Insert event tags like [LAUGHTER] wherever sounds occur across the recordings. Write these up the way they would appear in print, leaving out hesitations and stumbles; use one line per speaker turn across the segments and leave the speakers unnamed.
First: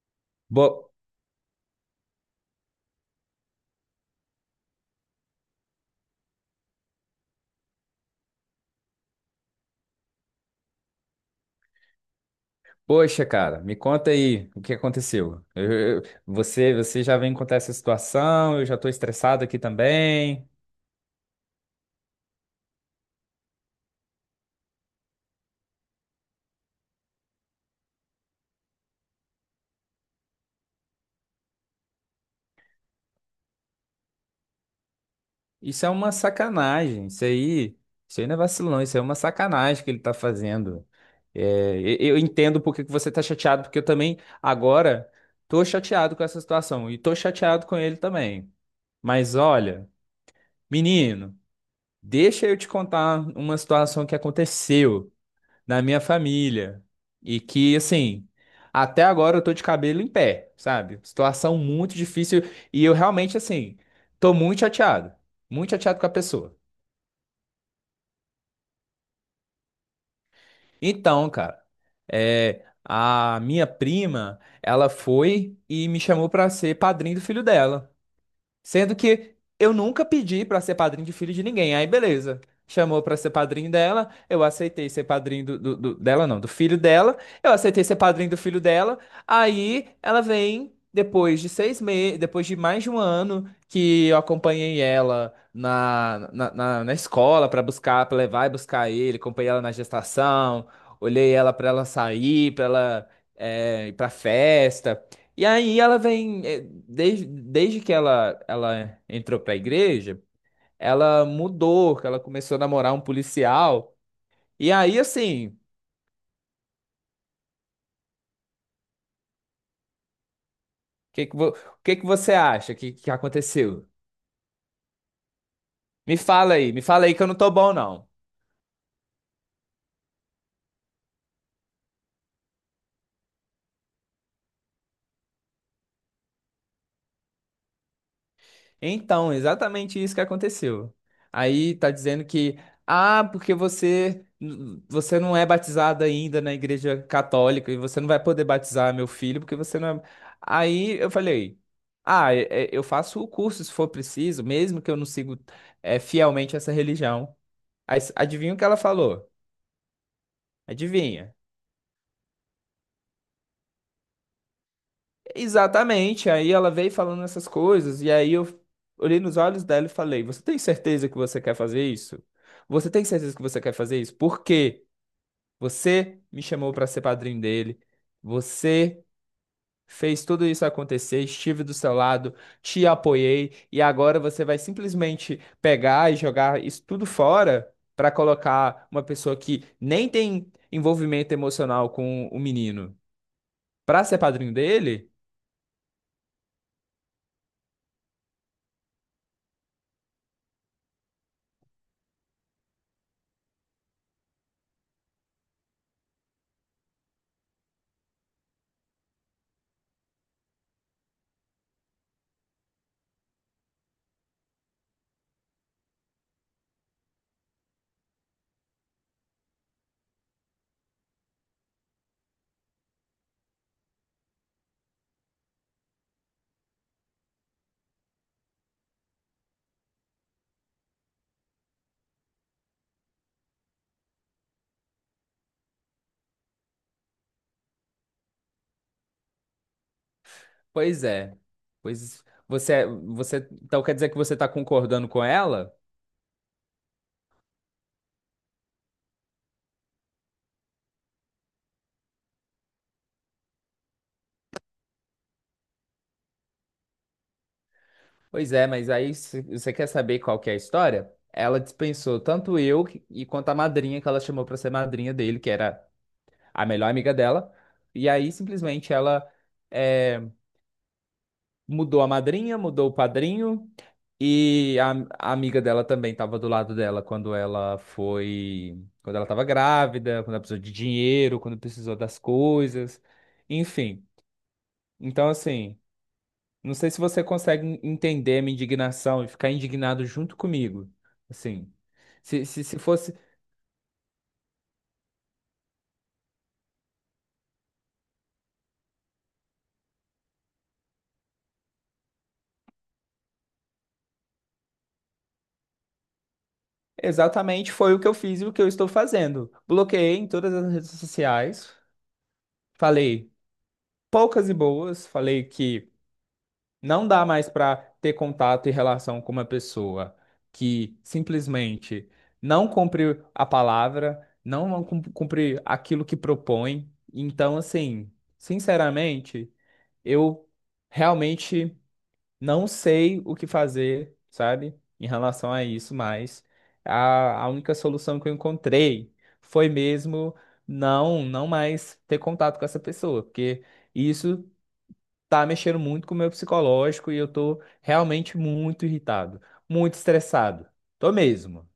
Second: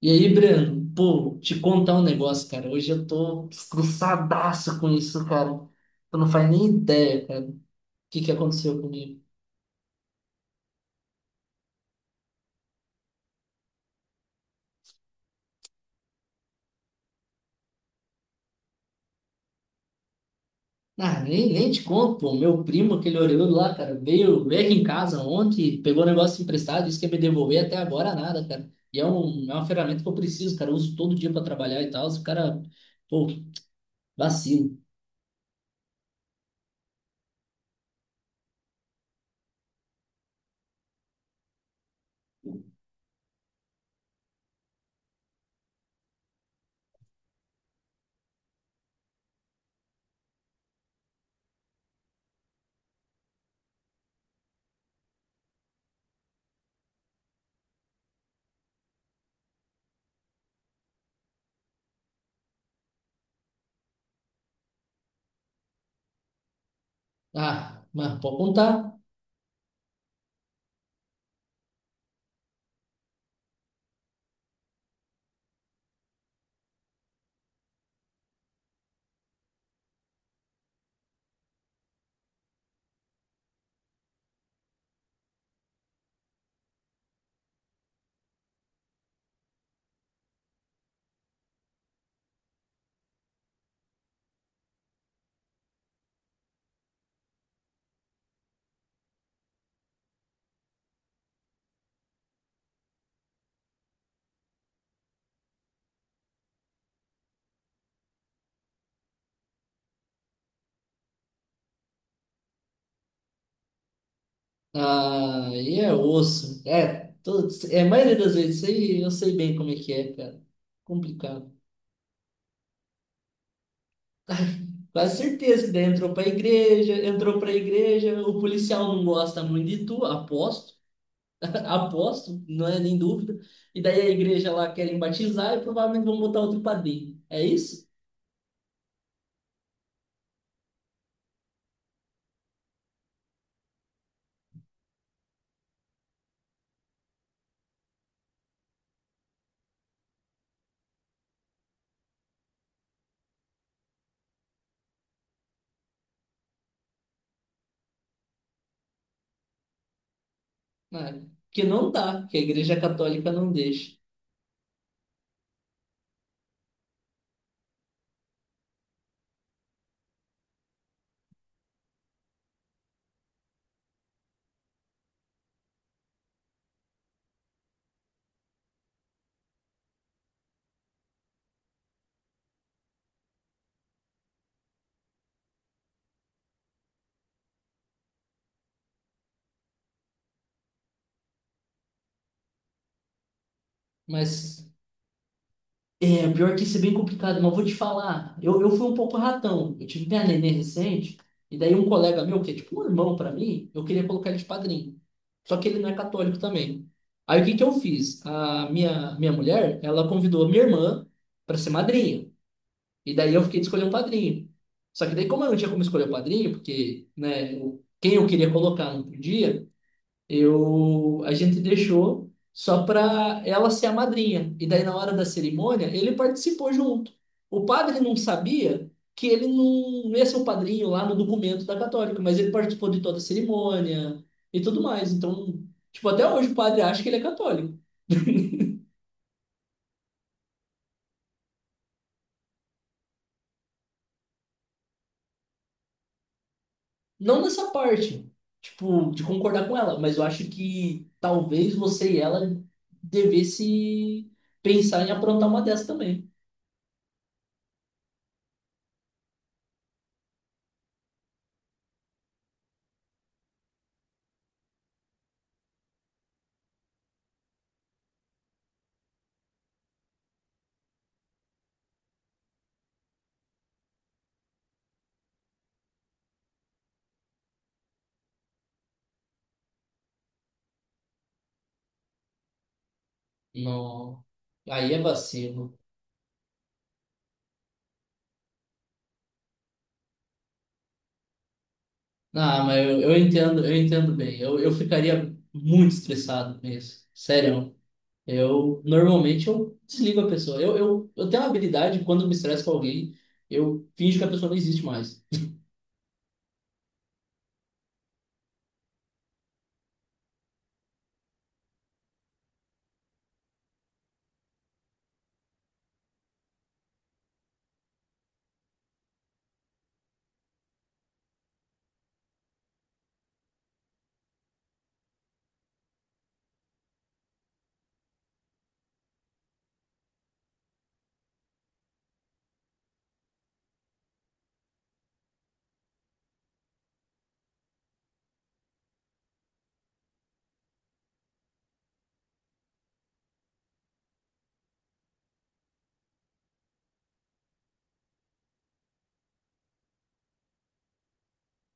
E aí, Breno,
Bo-
pô, te contar um negócio, cara. Hoje eu tô estressadaço com isso, cara. Tu não faz nem ideia, cara, o que aconteceu comigo.
Poxa, cara, me conta aí o que aconteceu. Você já vem contar essa situação, eu já tô estressado aqui também.
Ah, nem te conto, pô. Meu primo, aquele orelhudo lá, cara, veio aqui em casa ontem, pegou o negócio emprestado, disse que ia me devolver, até agora nada, cara. É uma ferramenta que eu preciso, cara. Eu uso todo dia pra trabalhar e tal. O cara, pô, vacilo.
Isso é uma sacanagem, isso aí não é vacilão, isso aí é uma sacanagem que ele tá fazendo. É, eu entendo por que que você tá chateado, porque eu também agora tô chateado com essa situação e tô chateado com ele também. Mas olha, menino, deixa eu te contar uma situação que aconteceu na minha família. E que, assim, até agora eu tô de cabelo em pé, sabe? Situação muito difícil e eu realmente, assim, tô muito chateado. Muito chateado com a pessoa.
Ah, mas pode contar.
Então, cara, é, a minha prima, ela foi e me chamou pra ser padrinho do filho dela. Sendo que eu nunca pedi pra ser padrinho de filho de ninguém. Aí, beleza. Chamou pra ser padrinho dela, eu aceitei ser padrinho não, do filho dela. Eu aceitei ser padrinho do filho dela. Aí ela vem depois de seis meses, depois de mais de um ano que eu acompanhei ela na escola pra buscar, pra levar e buscar ele, acompanhei ela na gestação, olhei ela pra ela sair, pra ela ir pra festa. E aí ela vem, desde que ela entrou pra igreja, ela mudou, que ela começou a namorar um policial. E aí, assim,
Ah,
o
e é osso. A maioria das vezes, isso aí eu sei bem como é que é, cara.
que que,
Complicado.
o que que você acha que aconteceu?
Quase certeza que daí
Me fala aí que eu não
entrou
tô
pra
bom, não.
igreja, o policial não gosta muito de tu, aposto, [LAUGHS] aposto, não é nem dúvida. E daí a igreja lá querem batizar e provavelmente vão botar outro padrinho. É isso?
Então, exatamente isso que aconteceu. Aí tá dizendo que, ah, porque você não é batizado ainda na igreja católica e você não vai poder batizar meu filho porque você não é... Aí eu falei, ah, eu faço o curso se for preciso, mesmo que eu não sigo fielmente essa religião. Aí, adivinha o que ela falou?
Ah,
Adivinha?
que não dá, que a igreja católica não deixa.
Exatamente. Aí ela veio falando essas coisas, e aí eu olhei nos olhos dela e falei: Você tem certeza que você quer fazer isso? Você tem certeza que você quer fazer isso? Porque você me chamou para ser padrinho dele, você fez tudo isso acontecer, estive do seu lado, te apoiei, e agora você vai simplesmente pegar e jogar isso tudo fora para colocar uma pessoa que nem tem envolvimento emocional com o menino para ser padrinho
Mas
dele?
É, pior que isso é bem complicado, mas vou te falar. Eu fui um pouco ratão. Eu tive minha neném recente, e daí um colega meu, que é tipo um irmão pra mim, eu queria colocar ele de padrinho. Só que ele não é católico também. Aí o que eu fiz? A minha mulher, ela convidou a minha irmã pra ser madrinha. E daí eu fiquei de escolher um padrinho. Só que daí, como eu não tinha como escolher o padrinho, porque, né, quem eu queria colocar não podia, a gente deixou só para ela ser a madrinha. E daí, na hora da cerimônia, ele participou junto. O padre não sabia que ele não ia ser o padrinho lá no documento da católica, mas ele participou de toda a cerimônia e tudo mais. Então, tipo, até hoje o padre acha que ele é católico. [LAUGHS]
Pois é. Pois você, então quer dizer que você está concordando com ela?
Não nessa parte, tipo, de concordar com ela, mas eu acho que talvez você e ela devesse pensar em aprontar uma dessa também.
Pois é, mas aí você quer saber qual que é a história? Ela dispensou tanto eu e quanto a madrinha que ela chamou para ser madrinha dele, que era a melhor amiga dela. E aí simplesmente ela é, mudou a madrinha, mudou o padrinho e a, a amiga dela também estava do lado dela quando ela foi, quando ela estava grávida, quando ela precisou de dinheiro, quando precisou das coisas, enfim.
Não. Aí é
Então,
vacilo.
assim, não sei se você consegue entender a minha indignação e ficar indignado junto comigo. Assim,
Ah,
se
mas eu,
fosse
eu entendo, eu entendo bem. Eu ficaria muito estressado mesmo. Sério. Eu normalmente eu desligo a pessoa. Eu tenho uma habilidade, quando eu me estresso com alguém, eu finjo que a pessoa não existe mais.
exatamente foi o que eu fiz e o que eu estou fazendo. Bloqueei em todas as redes sociais, falei poucas e boas, falei que não dá mais para ter contato e relação com uma pessoa que simplesmente não cumpre a palavra, não cum- cumpre aquilo que propõe. Então, assim, sinceramente, eu realmente não sei o que fazer, sabe, em relação a isso, mas a única solução que eu encontrei foi mesmo não mais ter contato com essa pessoa, porque isso tá mexendo muito com o meu psicológico e eu tô realmente muito irritado, muito estressado. Tô mesmo.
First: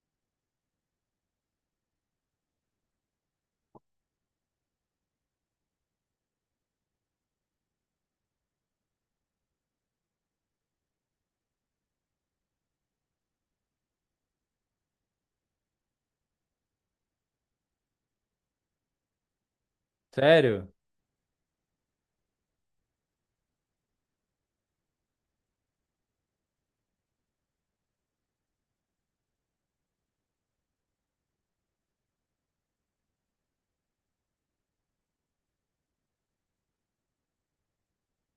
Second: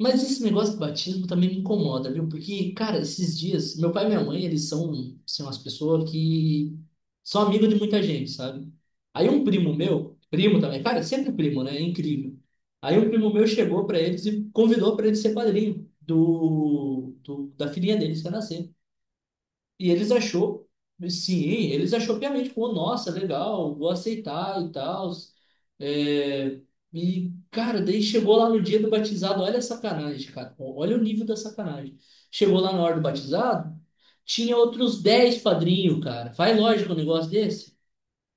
Mas esse negócio do batismo também me incomoda, viu? Porque, cara, esses dias, meu pai e minha mãe, eles são umas pessoas que são amigos de muita gente, sabe? Aí um primo meu, primo também, cara, sempre primo, né? É incrível. Aí um primo meu chegou pra eles e convidou pra ele ser padrinho da filhinha deles que ia nascer. E eles achou,
Sério?
sim, eles achou piamente, pô, nossa, legal, vou aceitar e tal. É, e, cara, daí chegou lá no dia do batizado, olha a sacanagem, cara, olha o nível da sacanagem. Chegou lá na hora do batizado, tinha outros 10 padrinhos, cara. Faz lógico um negócio desse?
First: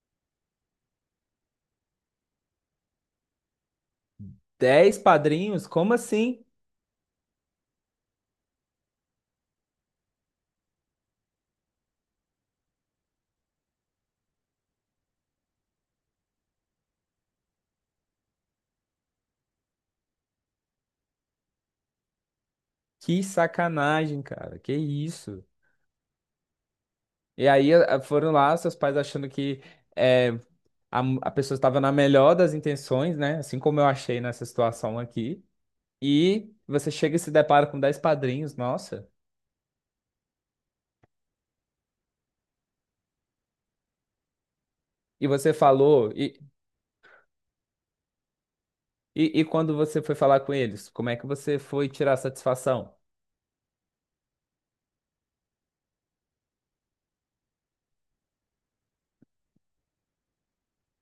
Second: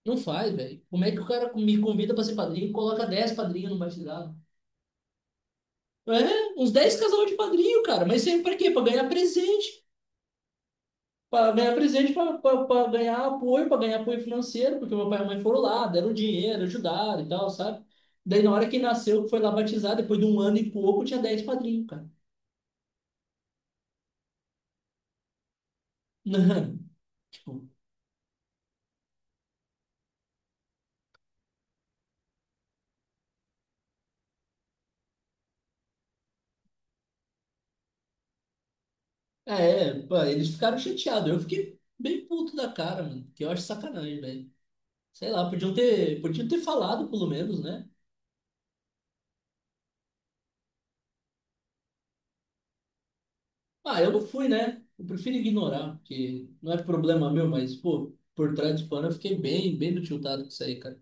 Não faz, velho. Como é que o cara me convida pra ser padrinho e coloca 10 padrinhos no batizado?
Dez padrinhos? Como
É,
assim?
uns 10 casal de padrinho, cara, mas sempre pra quê? Pra ganhar presente. Para ganhar apoio, financeiro, porque meu pai e minha mãe foram lá, deram dinheiro, ajudaram e tal, sabe? Daí, na hora que nasceu, que foi lá batizar, depois de um ano e pouco, tinha 10 padrinhos, cara. [LAUGHS]
Que sacanagem, cara. Que isso?
Não,
E
tipo,
aí foram lá, seus pais achando que eh, a pessoa estava na melhor das intenções, né? Assim como eu achei nessa situação aqui. E você chega e se depara com 10 padrinhos, nossa.
é, Pô, eles ficaram chateados. Eu fiquei bem puto da cara, mano, que eu acho sacanagem, velho.
E
Sei lá,
você falou,
podiam ter falado, pelo menos, né?
e quando você foi falar com eles, como é que você foi tirar satisfação?
Ah, eu não fui, né? Eu prefiro ignorar, porque não é problema meu, mas, pô, por trás do pano eu fiquei bem tiltado com isso aí, cara.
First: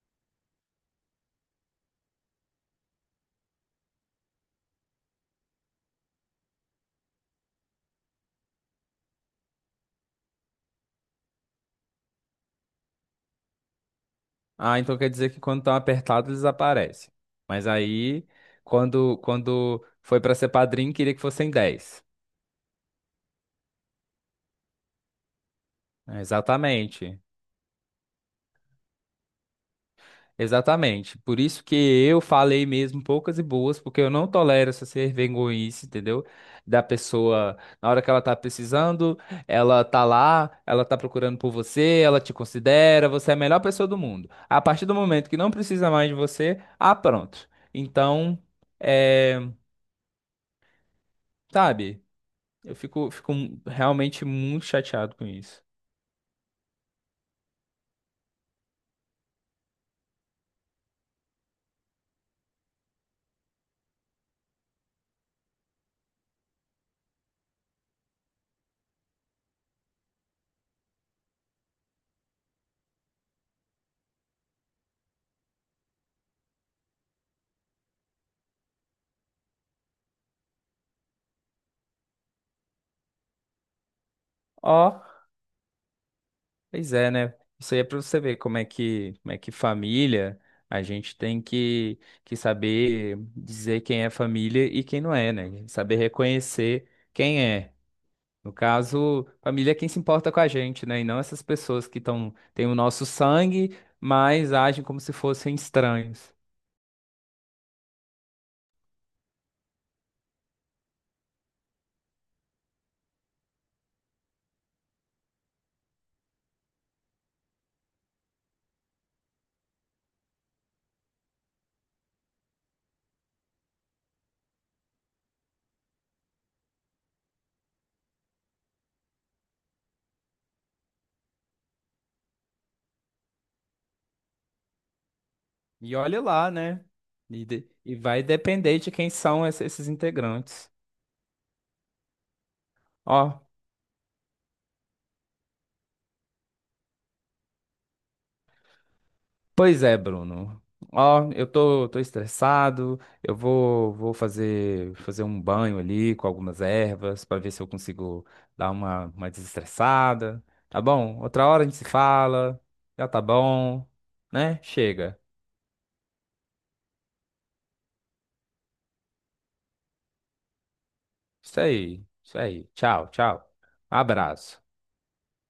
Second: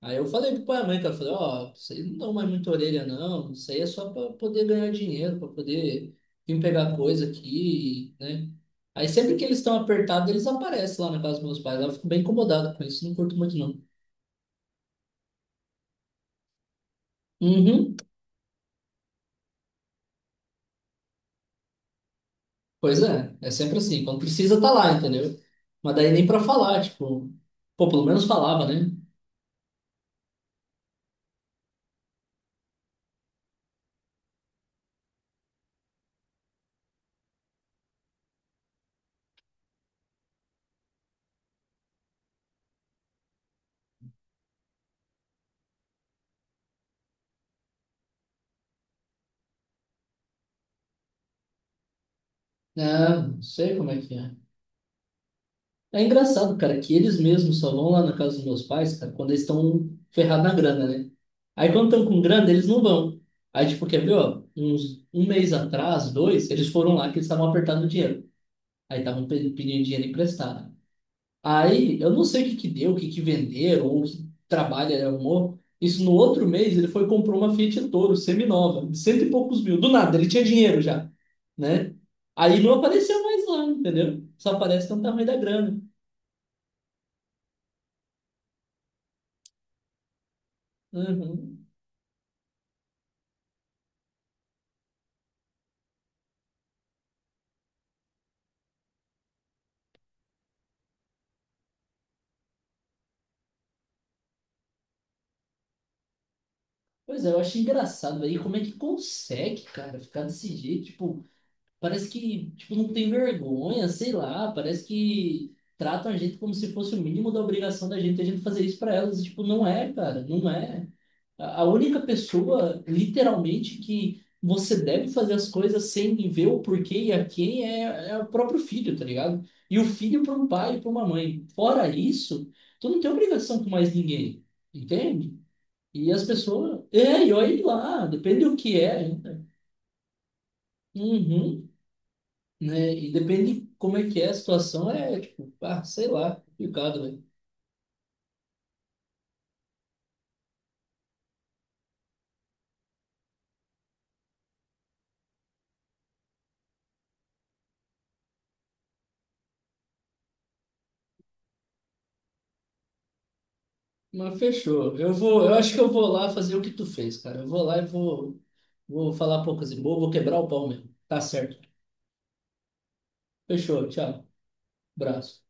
Aí eu falei pro pai e mãe, cara, eu falei, ó, isso aí não dá mais muita orelha, não. Isso aí é só para poder ganhar dinheiro, para poder vir pegar coisa aqui, né? Aí sempre que eles estão apertados, eles aparecem lá na casa dos meus pais. Aí eu fico bem incomodado com isso, não curto muito, não.
Ah, então quer dizer que quando estão apertados eles aparecem. Mas
Uhum.
aí, quando foi para ser padrinho, queria que fossem 10.
Pois é, é sempre assim. Quando precisa, tá lá, entendeu? Mas daí
É,
nem para falar,
exatamente.
tipo, pô, pelo menos falava, né?
Exatamente. Por isso que eu falei mesmo poucas e boas, porque eu não tolero essa ser vergonhice, entendeu? Da pessoa, na hora que ela tá precisando, ela tá lá, ela tá procurando por você, ela te considera, você é a melhor pessoa do mundo. A partir do momento que não precisa mais de você, ah, pronto. Então, é, sabe, eu
Não,
fico
não sei como é que
realmente
é.
muito chateado com isso.
É engraçado, cara, que eles mesmos só vão lá na casa dos meus pais, cara, quando eles estão ferrados na grana, né? Aí quando estão com grana, eles não vão. Aí, tipo, quer ver, ó, uns um mês atrás, dois, eles foram lá que eles estavam apertando o dinheiro. Aí estavam pedindo dinheiro emprestado. Aí, eu não sei o que deu, o que venderam, ou o que trabalho ele arrumou. Isso no outro mês, ele foi e comprou uma Fiat Toro, seminova, de cento e poucos mil. Do nada, ele tinha dinheiro já, né? Aí não apareceu mais lá, entendeu? Só aparece
Ó.
quando tá ruim da grana.
Pois é, né? Isso aí é para você ver como é que família, a gente tem
Uhum.
que saber dizer quem é família e quem não é, né? Saber reconhecer quem é. No caso, família é quem se importa com a gente, né? E não essas pessoas que tão, têm o nosso sangue, mas agem como se fossem estranhos.
Pois é, eu acho engraçado, velho. E como é que consegue, cara, ficar desse jeito? Tipo, parece que, tipo, não tem vergonha, sei lá, parece que tratam a gente como se fosse o mínimo da obrigação da gente, a gente fazer isso para elas. E, tipo, não é, cara, não é. A única pessoa, literalmente, que você deve fazer as coisas sem ver o porquê e a quem é, é o próprio filho, tá ligado? E o filho para um pai e para uma mãe. Fora isso, tu não tem obrigação com mais ninguém, entende?
E
E
olha
as
lá,
pessoas.
né?
É, e
E,
olha
e
lá,
vai
depende do que
depender
é
de quem
ainda.
são esses integrantes.
Uhum, né? E
Ó,
depende de como é que é a situação, é tipo, ah, sei lá, complicado, velho.
pois é, Bruno. Ó, eu tô estressado. Eu vou fazer, fazer um banho ali com algumas ervas para ver se eu consigo dar uma desestressada. Tá bom? Outra hora a gente se fala. Já tá bom,
Mas
né?
fechou. Eu
Chega.
vou, eu acho que eu vou lá fazer o que tu fez, cara. Eu vou lá e vou, Vou falar poucas e boas, vou quebrar o pau mesmo. Tá certo.
Isso aí, isso aí. Tchau, tchau.
Fechou, tchau.
Abraço.
Abraço.